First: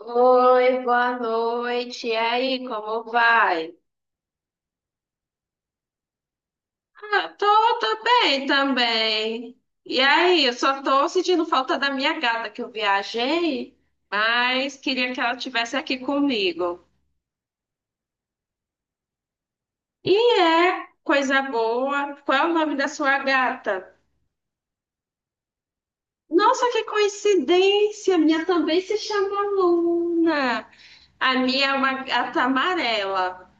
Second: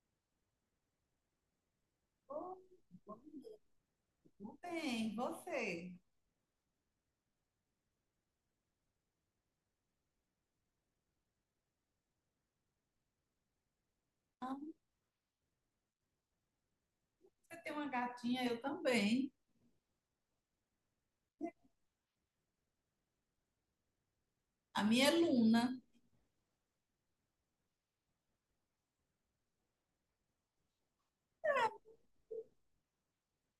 Oi, boa noite. E Oh, aí, como bom dia. vai? Tudo bem, e você? Ah, tô bem também. E aí, eu só tô sentindo falta da minha gata que eu viajei, Ah, mas queria que ela estivesse aqui comigo. você tem uma gatinha, eu também. E é coisa boa. Qual é o nome da sua gata? A minha é Luna. Nossa, que coincidência! A minha também se chama Luna. A minha é uma gata amarela.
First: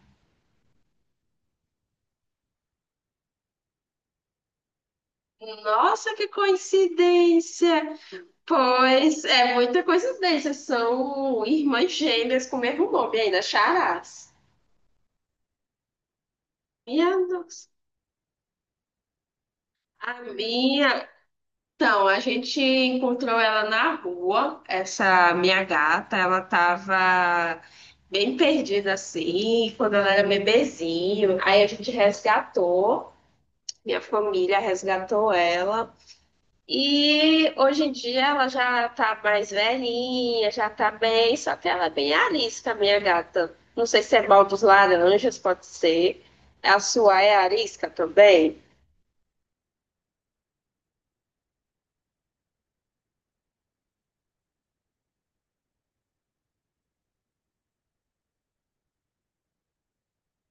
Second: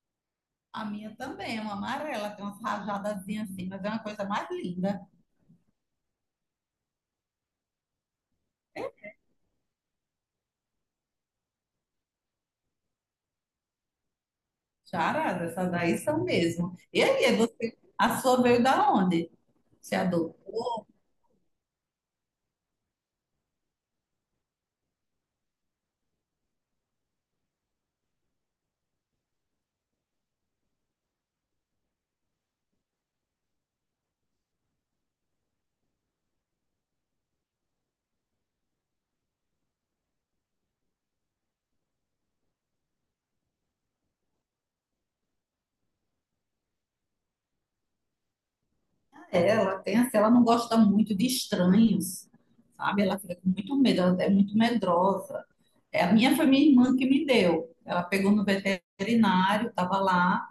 A minha também é uma amarela, tem umas rajadazinhas assim, mas é uma coisa mais linda. Nossa, que coincidência! Pois é muita coincidência. São irmãs gêmeas com o mesmo nome ainda, Charás. Charada, essas daí são mesmo. E Minha aí, é nossa. você, a sua veio da onde? Você A adotou? minha. Então, a gente encontrou ela na rua, essa minha gata. Ela tava bem perdida assim, quando ela era bebezinho. Aí a gente resgatou, minha família resgatou ela. E hoje em dia ela já tá mais velhinha, já tá bem, só que ela é bem arisca, minha gata. Não sei se é mal dos laranjas, pode ser. A sua é arisca também? Ah, é, ela tem assim, ela não gosta muito de estranhos, sabe? Ela fica com muito medo, ela é muito medrosa. É, a minha foi minha irmã que me deu. Ela pegou no veterinário, estava lá.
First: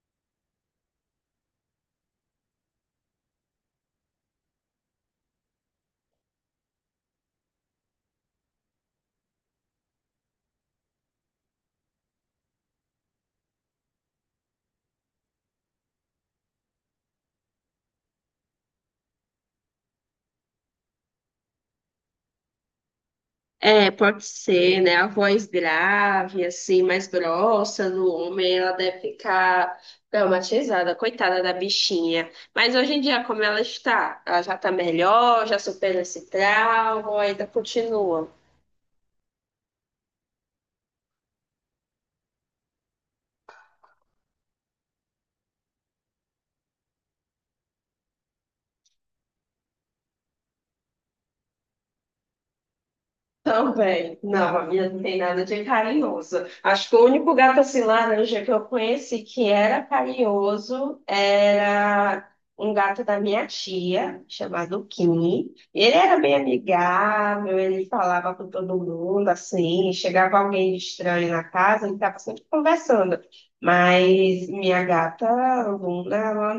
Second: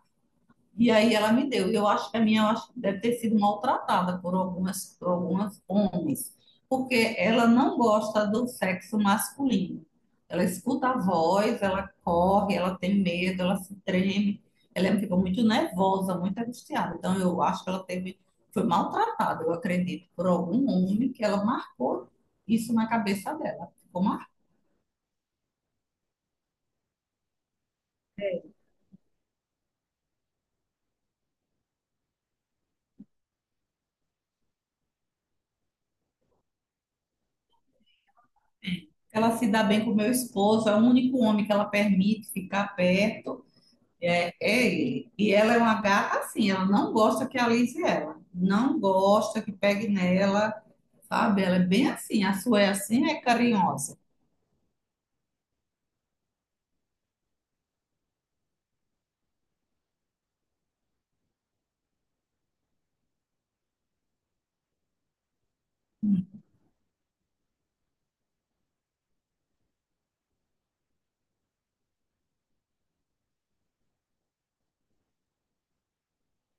E aí ela me deu. E eu acho que a minha eu acho que deve ter sido maltratada por algumas homens, porque ela não gosta do sexo masculino. Ela escuta a voz, ela corre, ela tem medo, ela se treme, ela fica muito nervosa, muito angustiada. Então eu acho que ela teve, foi maltratada, eu acredito, por algum homem que ela marcou isso na cabeça dela. É, Ficou pode marcada. ser, né? A voz grave, assim, mais grossa no homem, ela deve ficar traumatizada, coitada da bichinha. Mas hoje em dia, como ela está? Ela já tá melhor, já superou esse trauma, ainda continua. Ela se dá bem com o meu esposo, é o único homem que ela permite ficar perto. É, é ele. E ela é uma gata assim, ela não gosta que alise ela. Não gosta que pegue nela, sabe? Ela é bem assim, a sua é assim, é carinhosa. Também. Não, a minha não tem nada de carinhoso. Acho que o único gato assim laranja que eu conheci que era carinhoso era um gato da minha tia, chamado Kim. Ele era bem amigável, ele falava com todo mundo assim, chegava alguém de estranho na casa, ele estava sempre conversando. Mas minha gata Luna, ela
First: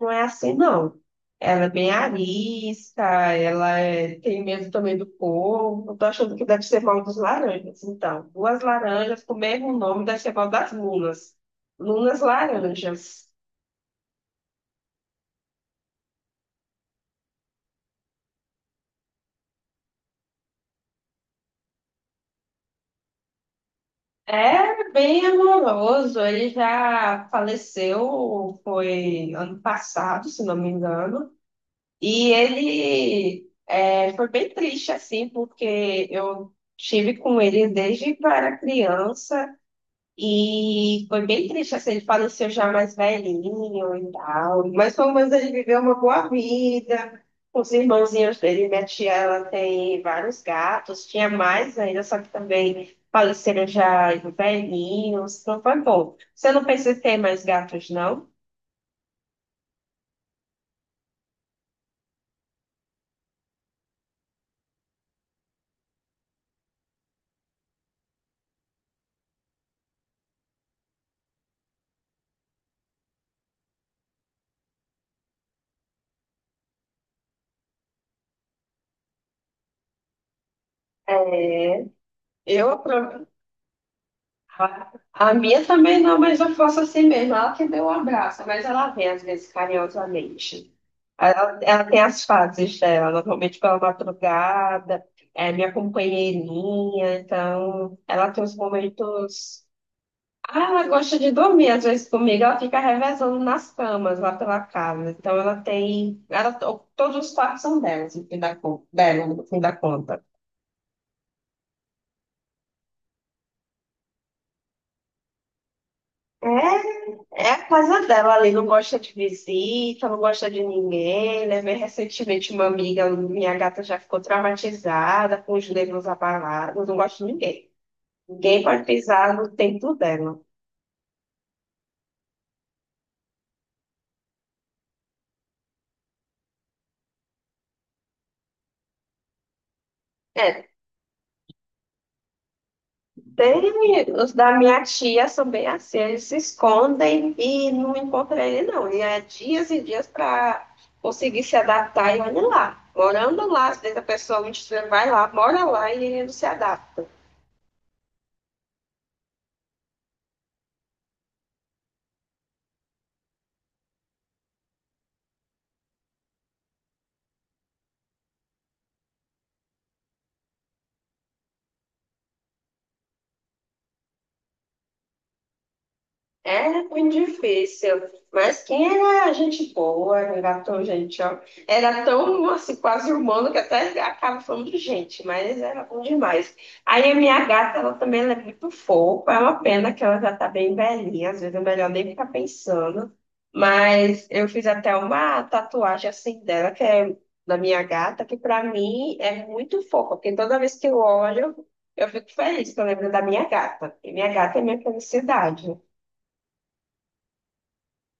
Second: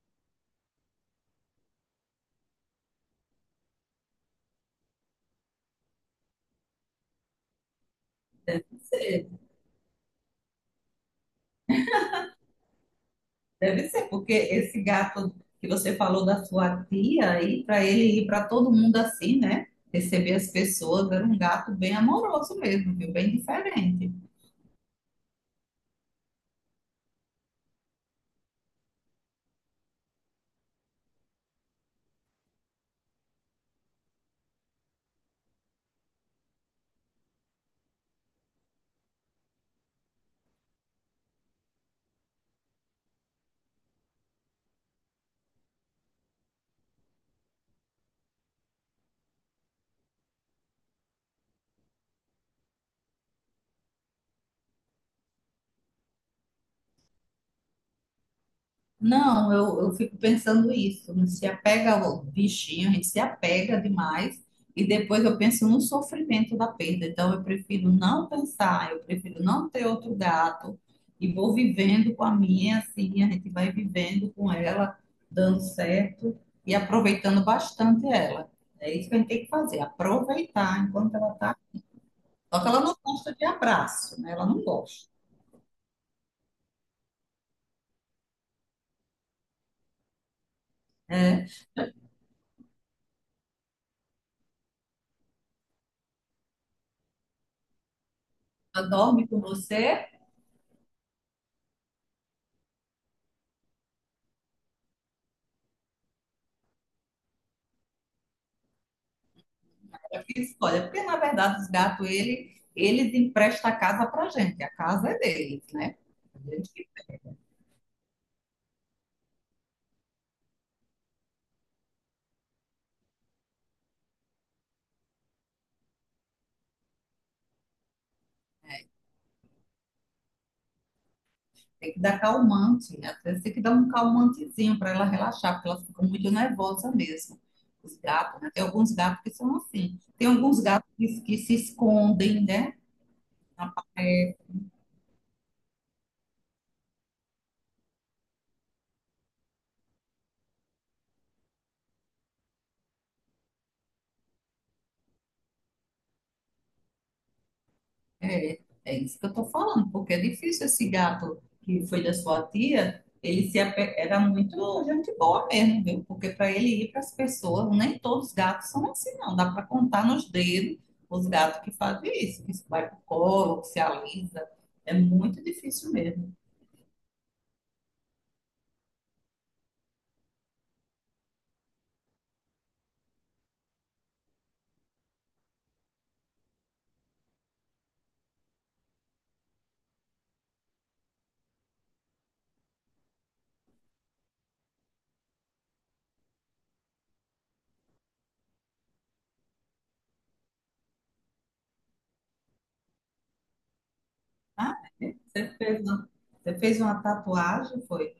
não é assim, não. Ela é bem arisca, tem medo também do povo. Eu tô achando que deve ser mal dos laranjas. Então, duas Deve laranjas ser, com o mesmo nome deve ser mal das lunas. Lunas laranjas. deve ser, porque esse gato que você falou da sua tia aí, para ele ir para todo mundo assim, né? Receber as pessoas, era um gato bem amoroso mesmo, viu? Bem diferente. É bem amoroso. Ele já faleceu, foi ano passado, se não me engano. E foi bem triste, assim, porque eu estive com ele desde que eu era criança. E foi bem triste, assim, ele faleceu já mais velhinho e tal. Mas pelo menos ele viveu uma boa vida. Os irmãozinhos dele, minha tia, ela tem vários gatos, tinha mais ainda, só que também faleceram já velhinhos. Então foi bom. Você não pensa em ter mais gatos, não? Não, eu fico pensando isso. Não se apega ao bichinho, a gente se apega demais e depois eu penso no sofrimento da perda. Então eu prefiro não pensar, eu prefiro não ter outro gato e vou vivendo com a minha, assim, a gente vai vivendo com ela, dando certo e aproveitando bastante ela. É isso que a gente tem que fazer, aproveitar enquanto ela está. É. Só que Eu. ela não gosta de abraço, né? Ela não A, gosta. a minha também não, mas eu faço assim mesmo. Ela que deu um abraço, mas ela vem às vezes carinhosamente. É, Ela tem as fases dela, normalmente pela madrugada, é minha companheirinha, então ela tem os ela dorme com momentos. você. Ah, ela gosta de dormir, às vezes comigo ela fica revezando nas camas lá pela casa. Então ela tem. Ela, todos os quartos são delas, no dela, no fim da Eu conta. fiz, olha, porque na verdade os gatos, eles emprestam a casa pra gente, a casa é deles, né? A gente É. que É a casa dela ali, não gosta de visita, não gosta de ninguém, né? Bem recentemente, uma amiga, minha gata já ficou traumatizada, com os nervos abalados, não gosta de ninguém. Ninguém pode pisar no tempo dela. tem que dar calmante, né? Às vezes tem que dar um calmantezinho para ela relaxar, porque elas ficam muito nervosas mesmo. Os gatos, né? Tem alguns gatos que são assim. Tem alguns É, gatos que se escondem, né? Na tem, parede. os da minha tia são bem assim, eles se escondem e não encontram ele, não. E é dias e dias para conseguir se adaptar e olha lá. Morando lá, às vezes a pessoa um dia vai lá, mora lá e ele não se adapta. É, é isso que eu tô falando, porque é difícil esse gato que foi da sua tia, ele se ape- era muito gente boa mesmo, viu? Porque para ele ir para as pessoas, nem todos os gatos são assim, não. Dá para contar nos dedos os gatos que fazem isso, que vai pro colo, que se alisa. É muito difícil mesmo. É muito difícil, mas quem era gente boa, não era tão gente, ó, era tão assim, quase humano que até acaba falando de gente, mas era bom demais. Aí a minha gata, ela é muito fofa, é uma pena que ela já tá bem velhinha, às vezes é melhor nem ficar pensando, mas eu fiz até uma tatuagem assim dela, que é da minha gata, que pra mim é muito fofa, porque toda vez que eu olho, eu fico feliz, que eu lembro da minha gata, e minha gata é Ah, minha é? Felicidade. Você fez uma tatuagem, foi?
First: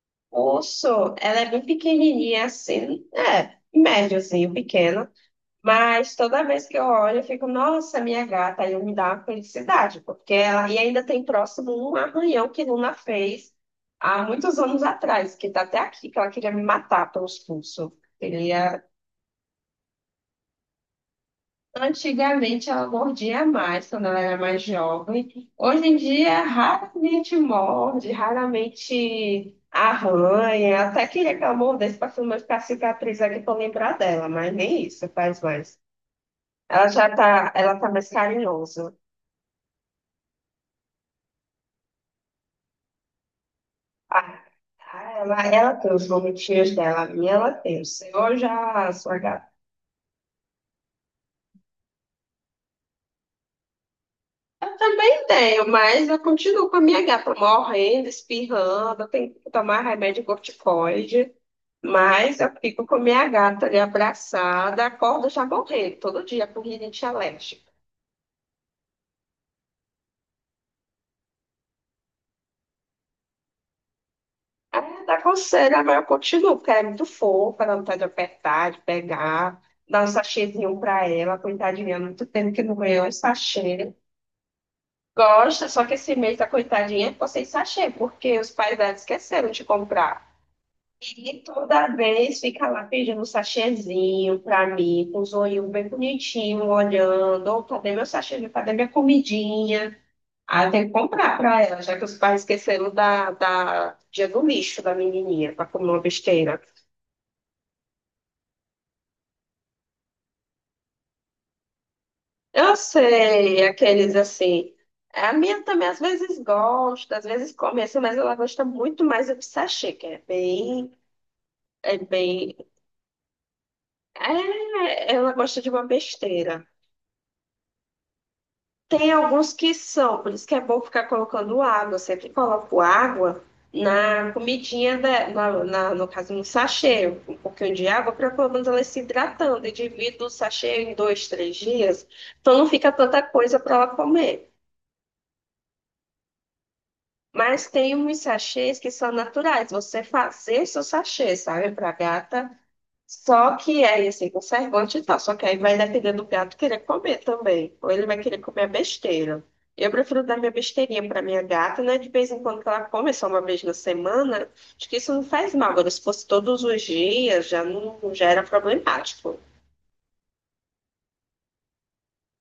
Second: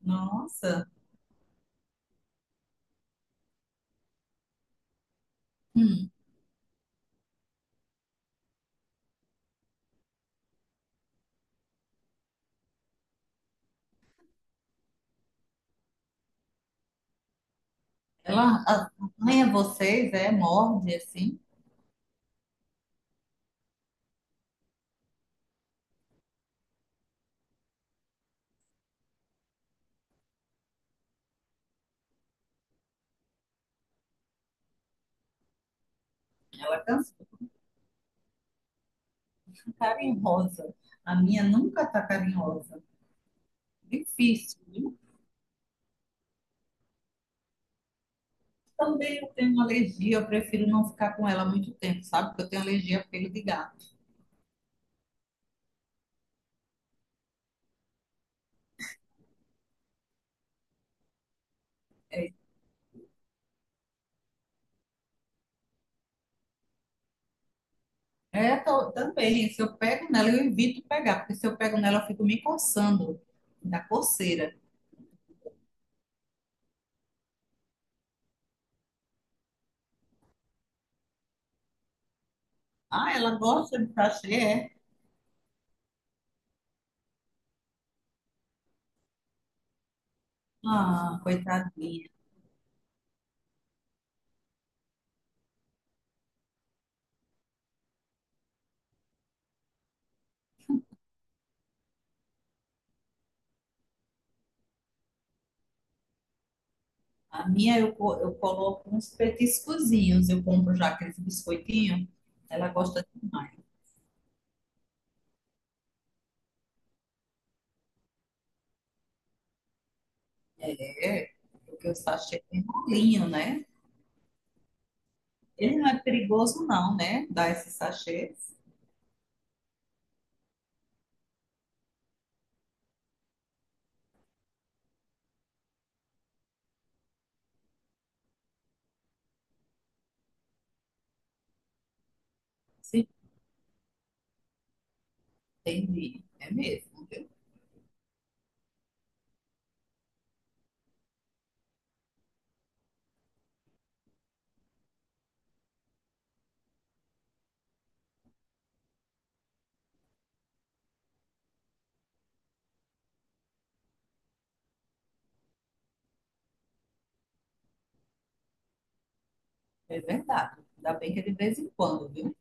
Nossa. Urso, ela é bem pequenininha assim, é, médiozinho, pequena, Hum. mas toda vez que eu olho, eu fico, nossa, minha gata, aí me dá uma felicidade, porque ela, e ainda tem próximo um arranhão que Luna fez há muitos anos atrás, que tá até aqui, que ela queria me matar pelos pulsos. Ela arranha vocês, é, morde assim. Antigamente ela mordia mais quando ela era mais jovem. Hoje em dia raramente morde, raramente arranha. Até que ela mordesse para filmar ficar cicatriz aqui para lembrar dela, mas nem isso faz mais. Ela Ela já cansa. tá, ela tá mais carinhosa. Carinhosa. A minha nunca está carinhosa. Ah, Difícil, viu? ela tem os momentinhos dela, a minha ela tem. O seu já, a sua Também eu gata. tenho uma alergia, eu prefiro não ficar com ela muito tempo, sabe? Porque eu tenho alergia a pelo de gato. Eu também tenho, mas eu continuo com a minha gata morrendo, espirrando, eu tenho que tomar remédio corticoide. Mas eu fico com minha gata ali abraçada, acordo já morrendo, todo dia com rinite alérgica. É, também, se eu pego nela, eu evito pegar, porque se eu pego nela, eu fico me coçando da coceira. Aí dá coceira, mas eu continuo, porque ela é muito fofa, ela não tá de apertar, de pegar, dá um sachêzinho pra ela, coitadinha, há muito tempo que não ganhou um Ah, ela gosta de sachê. sachê, é? Gosta, só que esse mês a coitadinha ficou sem sachê, porque os pais dela esqueceram de comprar. Ah, E toda coitadinha. vez fica lá pedindo um sachêzinho pra mim, com os olhinhos bem bonitinhos, olhando, ou cadê meu sachê, cadê minha comidinha? Ah, tem que comprar pra ela, já que os pais esqueceram da dia do lixo da menininha, pra comer uma besteira. A minha eu, co- eu coloco uns petiscozinhos, eu compro já aqueles biscoitinhos, ela Eu gosta demais. sei, aqueles assim. É, a minha também às vezes gosta, às vezes come assim, mas ela gosta muito mais do sachê, que é bem, É, porque o é sachê bem. tem molinho, né? É, ela gosta de Ele uma não é besteira. perigoso, não, né? Dar esses sachês. Tem alguns que são, por isso que é bom ficar colocando água. Eu sempre coloco água na no caso, no sachê, um pouquinho de água, para pelo menos ela ir se hidratando. E divido o sachê em dois, três dias, então não fica Sim. tanta coisa para ela comer. Entendi. É mesmo, viu? Mas tem uns sachês que são naturais, você fazer seu sachê, sabe, para gata. Só que aí, assim, conservante e tal. Só que aí vai depender do gato querer comer também. Ou ele vai querer comer a besteira. Eu prefiro dar minha besteirinha pra minha gata, né? De vez em quando que ela come só uma vez na semana. Acho que isso não faz mal. Agora, se fosse todos os dias, já não já era problemático. É verdade. Ainda bem que é de vez em quando, viu?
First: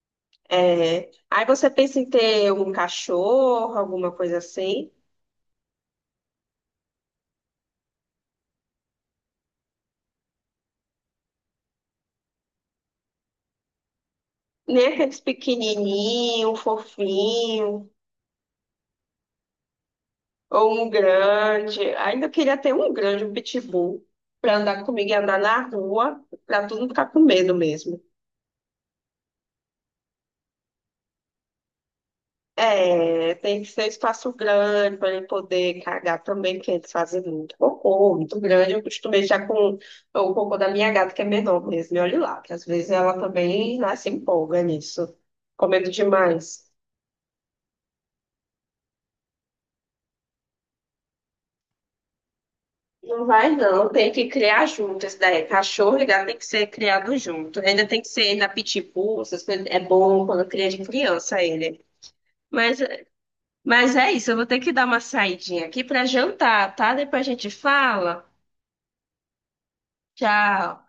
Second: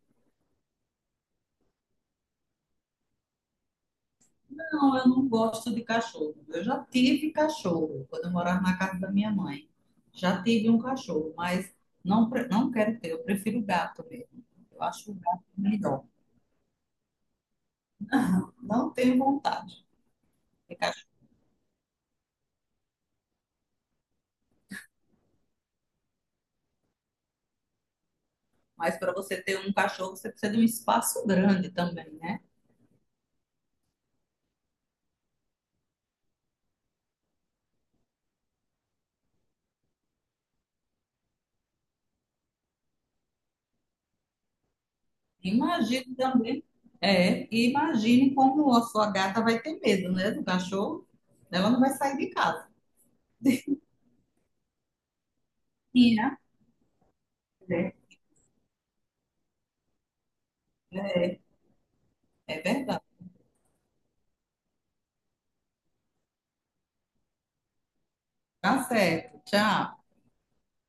É, aí você pensa em ter um cachorro, alguma coisa assim. Não, eu não gosto de cachorro. Eu já tive cachorro quando eu morava na casa da minha mãe. Já tive um cachorro, mas não, não quero ter. Eu prefiro gato mesmo. Eu Nem acho o aqueles gato melhor. pequenininho, fofinho, Não tenho vontade de ou um cachorro. grande. Ainda queria ter um grande, um pitbull, para andar comigo e andar na rua, para todo mundo ficar com medo mesmo. Mas para você ter um cachorro, você precisa de um espaço grande também, né? É, tem que ser um espaço grande para ele poder cagar também, porque eles fazem muito cocô, muito grande. Eu costumo já com o cocô da minha gata, que é menor mesmo, e olha lá, que às vezes ela também né, se empolga nisso, com medo Imagine também, demais. é, e imagine como a sua gata vai ter medo, né, do cachorro. Ela não vai sair de casa. Não vai, não. Tem que criar junto. Esse daí, cachorro e Sim, gato tem né? que ser criado junto. Ainda tem que ser na pitbull, essas coisas. É bom quando cria de É, criança ele. é Mas, verdade. mas é isso, eu vou ter que dar uma saidinha aqui para jantar, tá? Depois a gente fala. Tá certo. Tchau. Tchau.